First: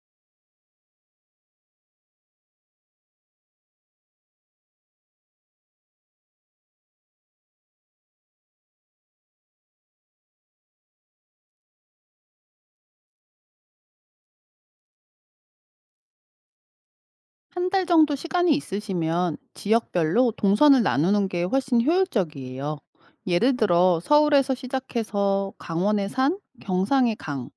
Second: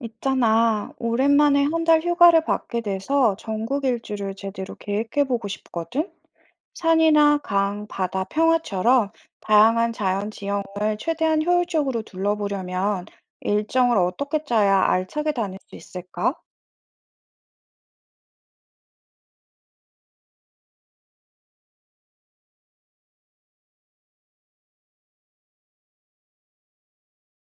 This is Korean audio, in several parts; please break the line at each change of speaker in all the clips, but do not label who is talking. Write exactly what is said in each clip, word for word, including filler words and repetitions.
있잖아, 오랜만에 한달 휴가를 받게 돼서 전국 일주를 제대로 계획해보고 싶거든? 산이나 강, 바다, 평화처럼 다양한 자연 지형을 최대한 효율적으로 둘러보려면 일정을 어떻게 짜야 알차게 다닐 수 있을까?
한 달 정도 시간이 있으시면 지역별로 동선을 나누는 게 훨씬 효율적이에요. 예를 들어 서울에서 시작해서 강원의 산, 경상의 강,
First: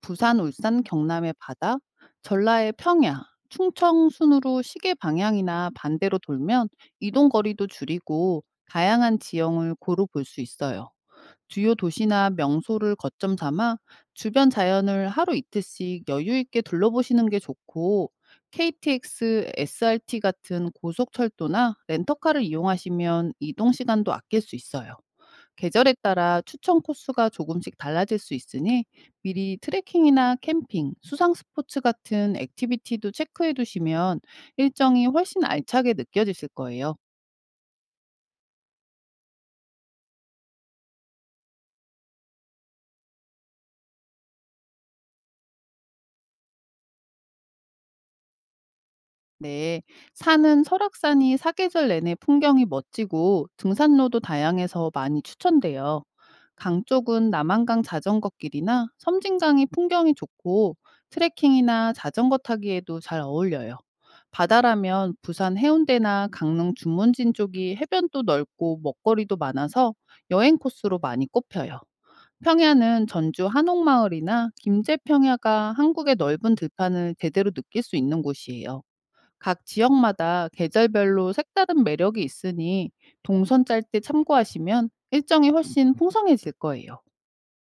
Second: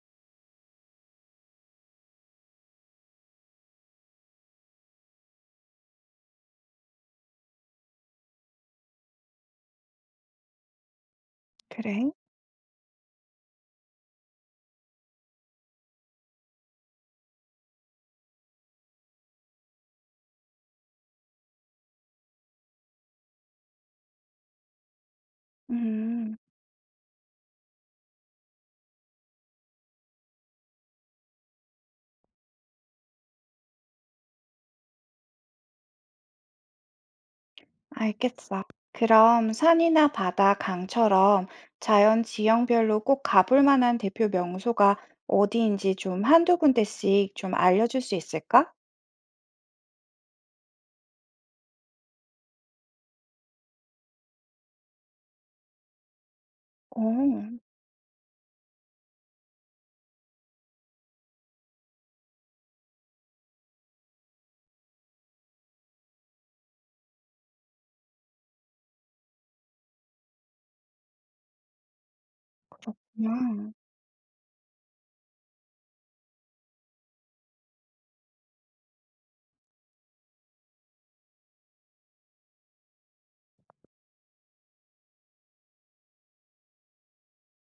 부산, 울산, 경남의 바다, 전라의 평야, 충청 순으로 시계 방향이나 반대로 돌면 이동 거리도 줄이고 다양한 지형을 고루 볼 수 있어요. 주요
그래?
도시나 명소를 거점 삼아 주변 자연을 하루 이틀씩 여유 있게 둘러보시는 게 좋고, 케이티엑스, 에스알티 같은 고속철도나 렌터카를 이용하시면 이동 시간도 아낄 수 있어요. 계절에
음,
따라 추천 코스가 조금씩 달라질 수 있으니 미리 트레킹이나 캠핑, 수상 스포츠 같은 액티비티도 체크해 두시면 일정이 훨씬 알차게 느껴지실 거예요.
알겠어. 그럼 산이나 바다, 강처럼 자연 지형별로 꼭 가볼 만한 대표 명소가 어디인지 좀 한두 군데씩 좀 알려줄 수 있을까?
네, 산은 설악산이 사계절 내내 풍경이 멋지고 등산로도 다양해서 많이 추천돼요. 강 쪽은
오.
남한강 자전거 길이나 섬진강이 풍경이 좋고 트레킹이나 자전거 타기에도 잘 어울려요. 바다라면 부산 해운대나 강릉 주문진 쪽이 해변도 넓고 먹거리도 많아서 여행 코스로 많이 꼽혀요. 평야는
아,
전주 한옥마을이나 김제평야가 한국의 넓은 들판을 제대로 느낄 수 있는 곳이에요. 각 지역마다 계절별로 색다른 매력이 있으니 동선 짤 때 참고하시면 일정이 훨씬 풍성해질 거예요.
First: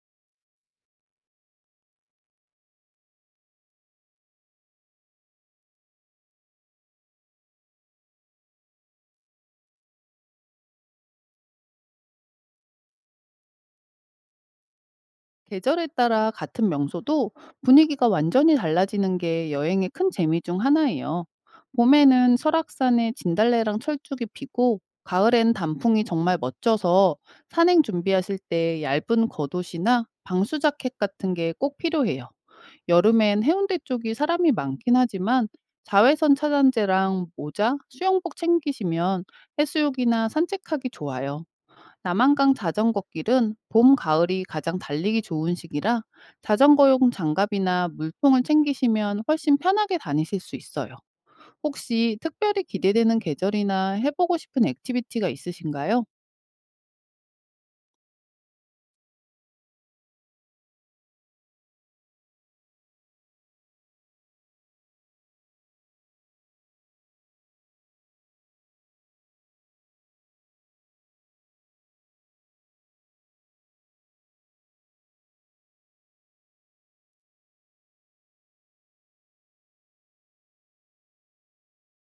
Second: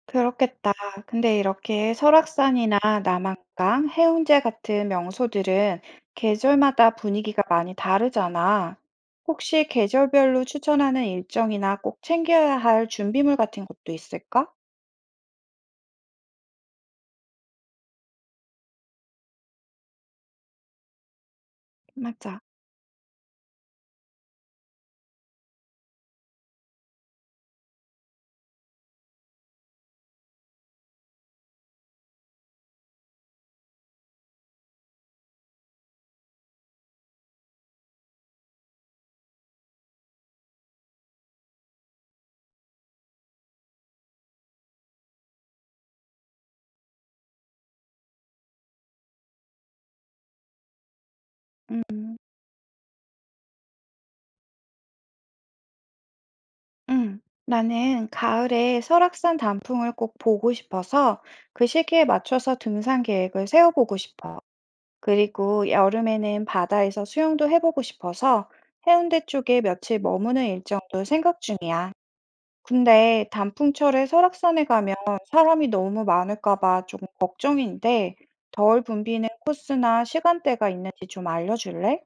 그렇겠다. 근데 이렇게 설악산이나 남한강, 해운대 같은 명소들은 계절마다 분위기가 많이 다르잖아. 혹시 계절별로 추천하는 일정이나 꼭 챙겨야 할 준비물 같은 것도 있을까?
계절에 따라 같은 명소도 분위기가 완전히 달라지는 게 여행의 큰 재미 중 하나예요. 봄에는
맞아.
설악산에 진달래랑 철쭉이 피고, 가을엔 단풍이 정말 멋져서 산행 준비하실 때 얇은 겉옷이나 방수 자켓 같은 게 꼭 필요해요. 여름엔 해운대 쪽이 사람이 많긴 하지만 자외선 차단제랑 모자, 수영복 챙기시면 해수욕이나 산책하기 좋아요. 남한강 자전거 길은 봄, 가을이 가장 달리기 좋은 시기라 자전거용 장갑이나 물통을 챙기시면 훨씬 편하게 다니실 수 있어요. 혹시
음,
특별히 기대되는 계절이나 해보고 싶은 액티비티가 있으신가요?
음. 나는 가을에 설악산 단풍을 꼭 보고 싶어서 그 시기에 맞춰서 등산 계획을 세워보고 싶어. 그리고 여름에는 바다에서 수영도 해보고 싶어서 해운대 쪽에 며칠 머무는 일정도 생각 중이야. 근데 단풍철에 설악산에 가면 사람이 너무 많을까 봐 조금 걱정인데 덜 붐비는 코스나 시간대가 있는지 좀 알려줄래?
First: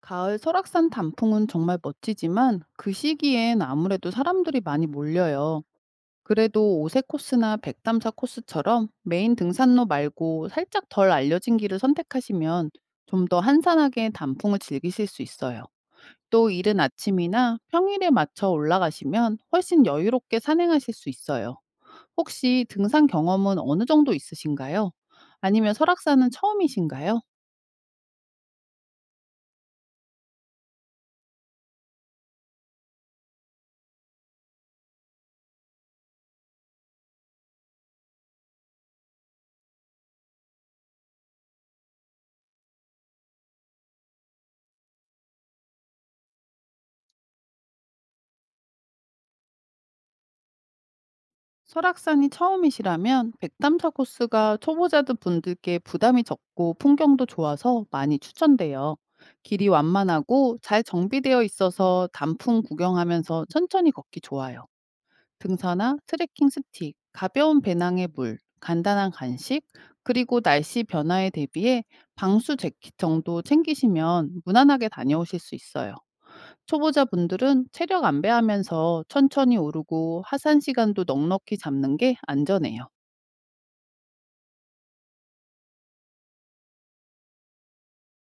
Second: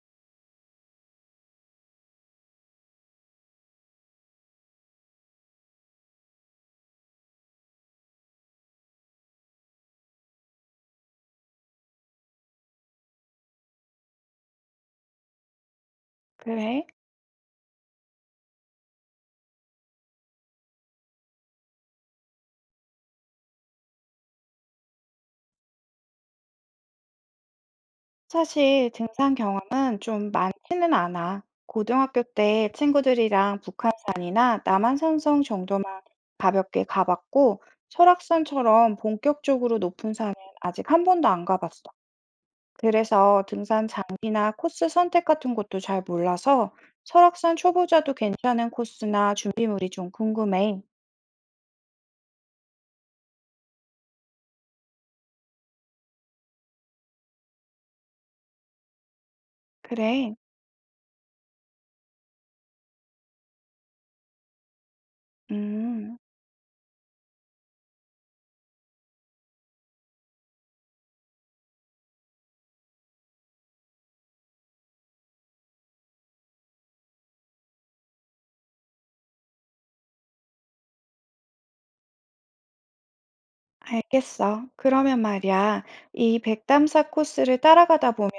가을 설악산 단풍은 정말 멋지지만 그 시기엔 아무래도 사람들이 많이 몰려요. 그래도 오색 코스나 백담사 코스처럼 메인 등산로 말고 살짝 덜 알려진 길을 선택하시면 좀 더 한산하게 단풍을 즐기실 수 있어요. 또 이른
그래.
아침이나 평일에 맞춰 올라가시면 훨씬 여유롭게 산행하실 수 있어요. 혹시 등산 경험은 어느 정도 있으신가요? 아니면 설악산은 처음이신가요?
사실 등산 경험은 좀 많지는 않아. 고등학교 때 친구들이랑 북한산이나 남한산성 정도 가볍게 가봤고 설악산처럼 본격적으로 높은 산은 아직 한 번도 안 가봤어. 그래서 등산 장비나 코스 선택 같은 것도 잘 몰라서 설악산 초보자도 괜찮은 코스나 준비물이 좀 궁금해.
설악산이 처음이시라면 백담사 코스가 초보자들 분들께 부담이 적고 풍경도 좋아서 많이 추천돼요. 길이
그래.
완만하고 잘 정비되어 있어서 단풍 구경하면서 천천히 걷기 좋아요. 등산화,
음,
트레킹 스틱, 가벼운 배낭에 물, 간단한 간식, 그리고 날씨 변화에 대비해 방수 재킷 정도 챙기시면 무난하게 다녀오실 수 있어요. 초보자분들은 체력 안배하면서 천천히 오르고 하산 시간도 넉넉히 잡는 게 안전해요.
알겠어. 그러면 말이야, 이 백담사 코스를 따라가다 보면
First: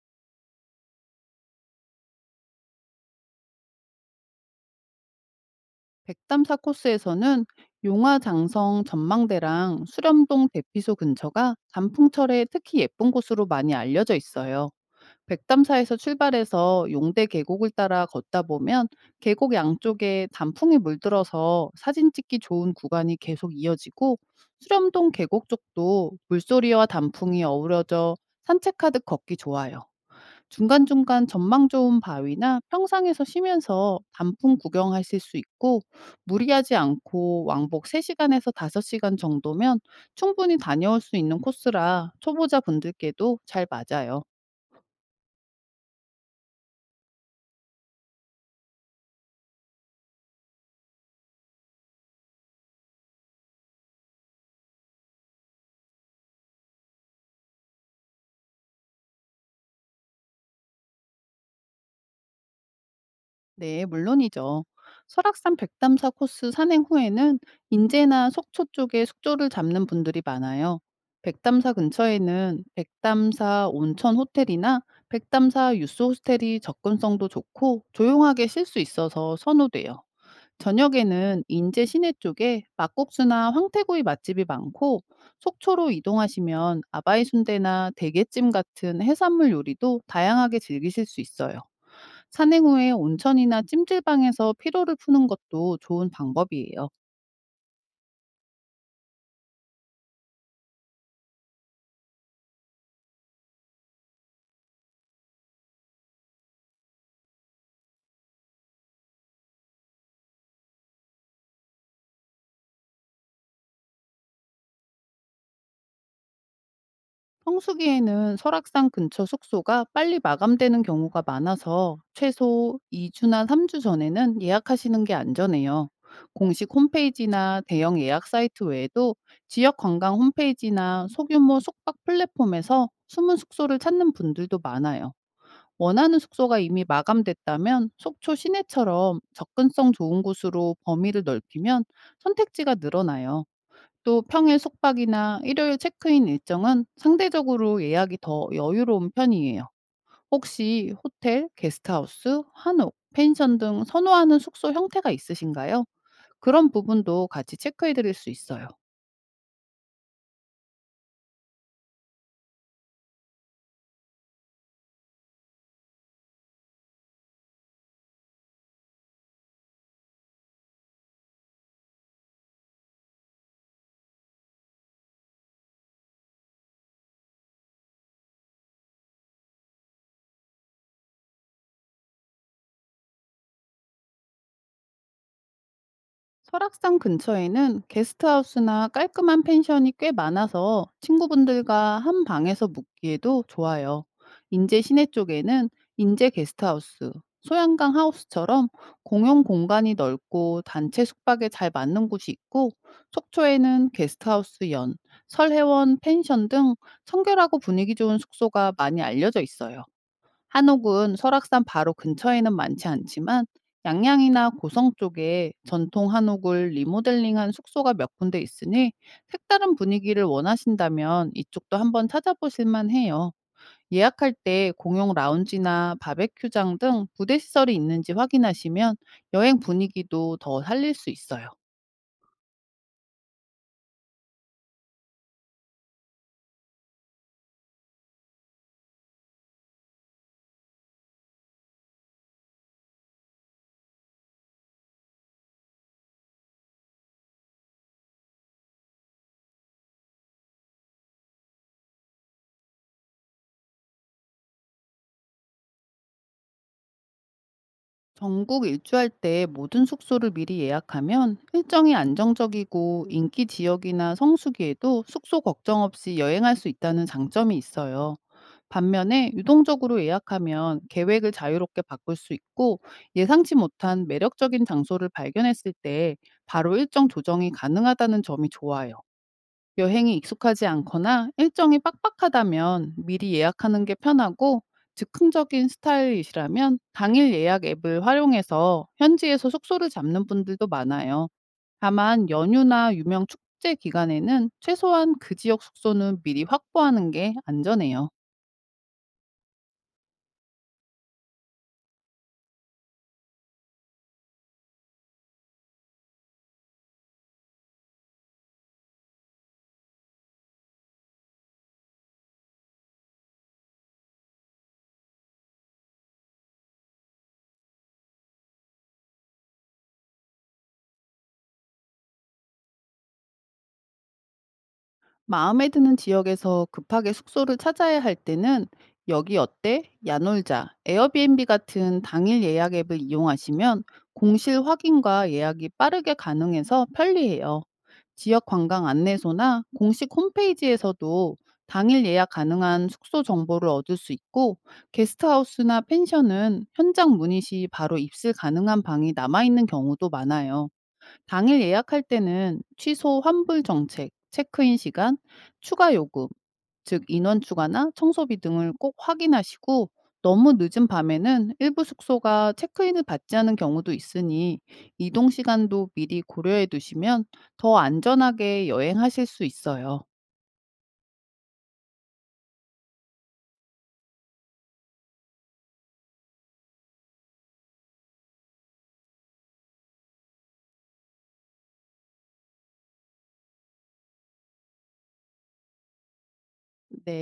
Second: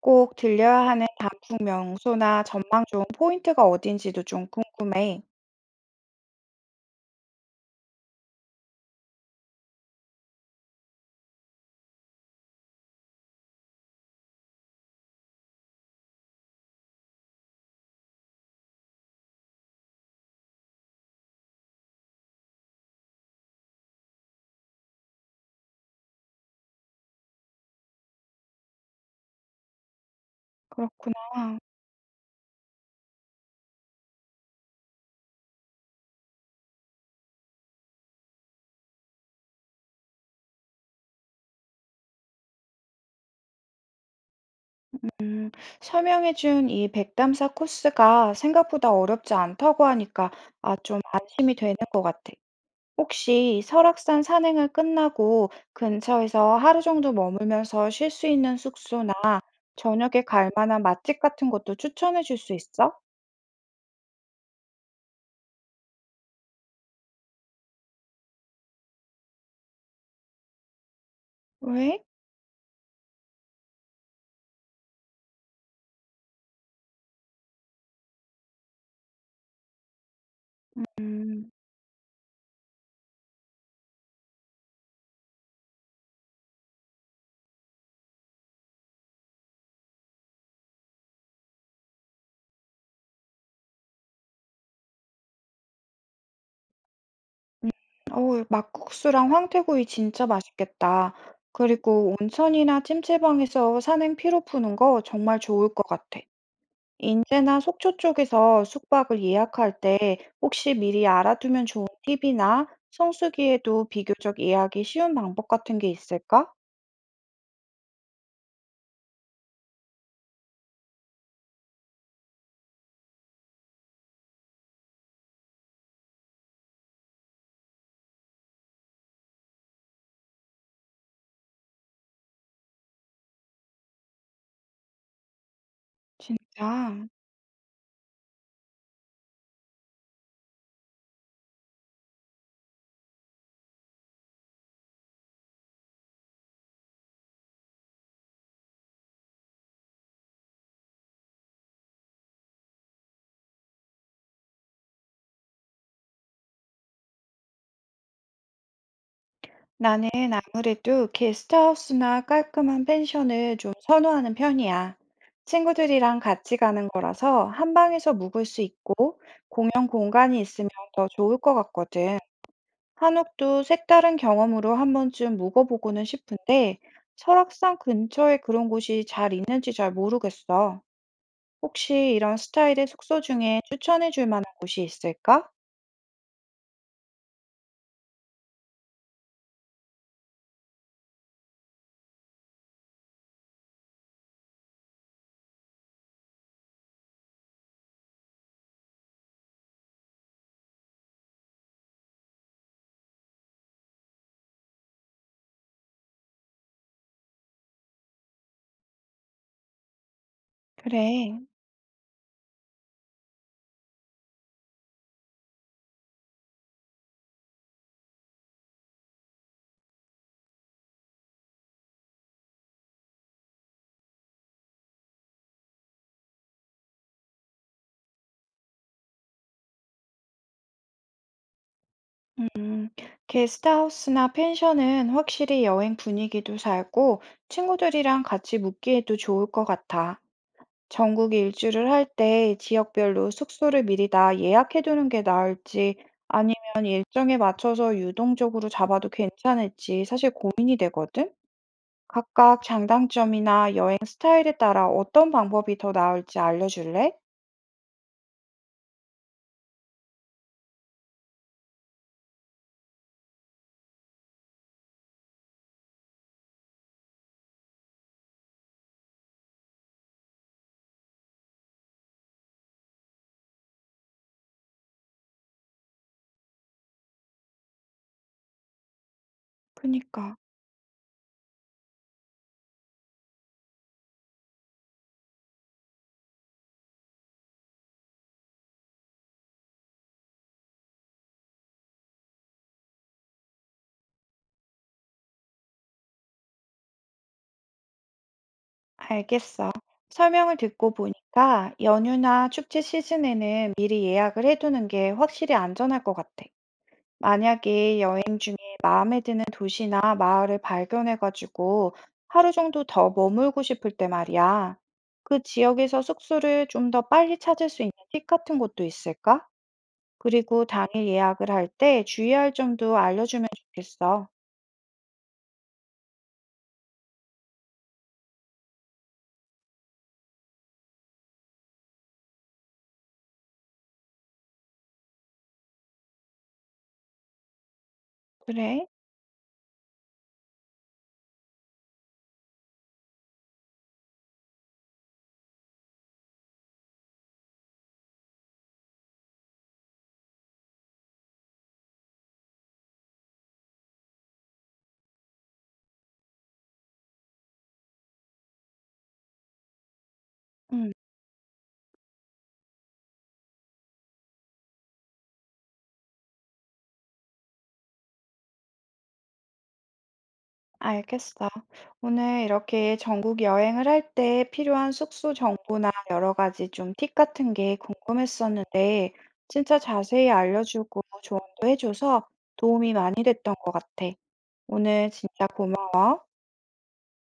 꼭 들려야 하는 단풍 명소나 전망 좋은 포인트가 어딘지도 좀 궁금해.
백담사 코스에서는 용화 장성 전망대랑 수렴동 대피소 근처가 단풍철에 특히 예쁜 곳으로 많이 알려져 있어요. 백담사에서 출발해서 용대 계곡을 따라 걷다 보면 계곡 양쪽에 단풍이 물들어서 사진 찍기 좋은 구간이 계속 이어지고, 수렴동 계곡 쪽도 물소리와 단풍이 어우러져 산책하듯 걷기 좋아요. 중간중간
그렇구나.
전망 좋은 바위나 평상에서 쉬면서 단풍 구경하실 수 있고, 무리하지 않고 왕복 세 시간에서 다섯 시간 정도면 충분히 다녀올 수 있는 코스라 초보자분들께도 잘 맞아요.
음, 설명해준 이 백담사 코스가 생각보다 어렵지 않다고 하니까 아, 좀 안심이 되는 것 같아. 혹시 설악산 산행을 끝나고 근처에서 하루 정도 머물면서 쉴 수 있는 숙소나 저녁에 갈 만한 맛집 같은 것도 추천해 줄 수 있어?
네, 물론이죠. 설악산 백담사 코스 산행 후에는 인제나 속초 쪽에 숙소를 잡는 분들이 많아요. 백담사
왜?
근처에는 백담사 온천 호텔이나 백담사 유스 호스텔이 접근성도 좋고 조용하게 쉴 수 있어서 선호돼요. 저녁에는
음,
인제 시내 쪽에 막국수나 황태구이 맛집이 많고, 속초로 이동하시면 아바이 순대나 대게찜 같은 해산물 요리도 다양하게 즐기실 수 있어요. 산행 후에 온천이나 찜질방에서 피로를 푸는 것도 좋은 방법이에요.
음, 어우, 막국수랑 황태구이 진짜 맛있겠다. 그리고 온천이나 찜질방에서 산행 피로 푸는 거 정말 좋을 것 같아. 인제나 속초 쪽에서 숙박을 예약할 때 혹시 미리 알아두면 좋은 팁이나 성수기에도 비교적 예약이 쉬운 방법 같은 게 있을까?
성수기에는 설악산 근처 숙소가 빨리 마감되는 경우가 많아서 최소 이 주나 삼 주 전에는 예약하시는 게 안전해요. 공식 홈페이지나 대형 예약 사이트 외에도 지역 관광 홈페이지나 소규모 숙박 플랫폼에서 숨은 숙소를 찾는 분들도 많아요. 원하는 숙소가 이미
진짜.
마감됐다면 속초 시내처럼 접근성 좋은 곳으로 범위를 넓히면 선택지가 늘어나요. 또 평일 숙박이나 일요일 체크인 일정은 상대적으로 예약이 더 여유로운 편이에요. 혹시 호텔, 게스트하우스, 한옥, 펜션 등 선호하는 숙소 형태가 있으신가요? 그런 부분도 같이 체크해 드릴 수 있어요.
나는 아무래도 게스트하우스나 깔끔한 펜션을 좀 선호하는 편이야. 친구들이랑 같이 가는 거라서 한 방에서 묵을 수 있고 공연 공간이 있으면 더 좋을 것 같거든. 한옥도 색다른 경험으로 한 번쯤 묵어보고는 싶은데 설악산 근처에 그런 곳이 잘 있는지 잘 모르겠어. 혹시 이런 스타일의 숙소 중에 추천해 줄 만한 곳이 있을까?
설악산 근처에는 게스트하우스나 깔끔한 펜션이 꽤 많아서 친구분들과 한 방에서 묵기에도 좋아요. 인제 시내 쪽에는 인제 게스트하우스, 소양강 하우스처럼 공용 공간이 넓고 단체 숙박에 잘 맞는 곳이 있고, 속초에는 게스트하우스 연, 설해원 펜션 등 청결하고 분위기 좋은 숙소가 많이 알려져 있어요. 한옥은
그래.
설악산 바로 근처에는 많지 않지만 양양이나 고성 쪽에 전통 한옥을 리모델링한 숙소가 몇 군데 있으니 색다른 분위기를 원하신다면 이쪽도 한번 찾아보실 만해요. 예약할 때 공용 라운지나 바베큐장 등 부대 시설이 있는지 확인하시면 여행 분위기도 더 살릴 수 있어요.
음, 게스트하우스나 펜션은 확실히 여행 분위기도 살고 친구들이랑 같이 묵기에도 좋을 것 같아. 전국 일주를 할 때 지역별로 숙소를 미리 다 예약해 두는 게 나을지 아니면 일정에 맞춰서 유동적으로 잡아도 괜찮을지 사실 고민이 되거든? 각각 장단점이나 여행 스타일에 따라 어떤 방법이 더 나을지 알려줄래?
전국 일주할 때 모든 숙소를 미리 예약하면 일정이 안정적이고 인기 지역이나 성수기에도 숙소 걱정 없이 여행할 수 있다는 장점이 있어요. 반면에 유동적으로 예약하면 계획을 자유롭게 바꿀 수 있고 예상치 못한 매력적인 장소를 발견했을 때 바로 일정 조정이 가능하다는 점이 좋아요. 여행이
그니까,
익숙하지 않거나 일정이 빡빡하다면 미리 예약하는 게 편하고, 즉흥적인 스타일이시라면 당일 예약 앱을 활용해서 현지에서 숙소를 잡는 분들도 많아요. 다만 연휴나 유명 축제 기간에는 최소한 그 지역 숙소는 미리 확보하는 게 안전해요.
알겠어. 설명을 듣고 보니까 연휴나 축제 시즌에는 미리 예약을 해두는 게 확실히 안전할 것 같아. 만약에 여행 중에 마음에 드는 도시나 마을을 발견해가지고 하루 정도 더 머물고 싶을 때 말이야. 그 지역에서 숙소를 좀 더 빨리 찾을 수 있는 팁 같은 것도 있을까? 그리고 당일 예약을 할 때 주의할 점도 알려주면 좋겠어.
마음에 드는 지역에서 급하게 숙소를 찾아야 할 때는 여기 어때, 야놀자, 에어비앤비 같은 당일 예약 앱을 이용하시면 공실 확인과 예약이 빠르게 가능해서 편리해요. 지역 관광
그래?
안내소나 공식 홈페이지에서도 당일 예약 가능한 숙소 정보를 얻을 수 있고, 게스트하우스나 펜션은 현장 문의 시 바로 입실 가능한 방이 남아 있는 경우도 많아요. 당일 예약할 때는 취소 환불 정책, 체크인 시간, 추가 요금, 즉 인원 추가나 청소비 등을 꼭 확인하시고, 너무 늦은
응.
밤에는 일부 숙소가 체크인을 받지 않은 경우도 있으니 이동 시간도 미리 고려해 두시면 더 안전하게 여행하실 수 있어요.
알겠어. 오늘 이렇게 전국 여행을 할 때 필요한 숙소 정보나 여러 가지 좀 팁 같은 게 궁금했었는데, 진짜 자세히 알려주고 조언도 해줘서 도움이 많이 됐던 것 같아. 오늘 진짜 고마워.
네.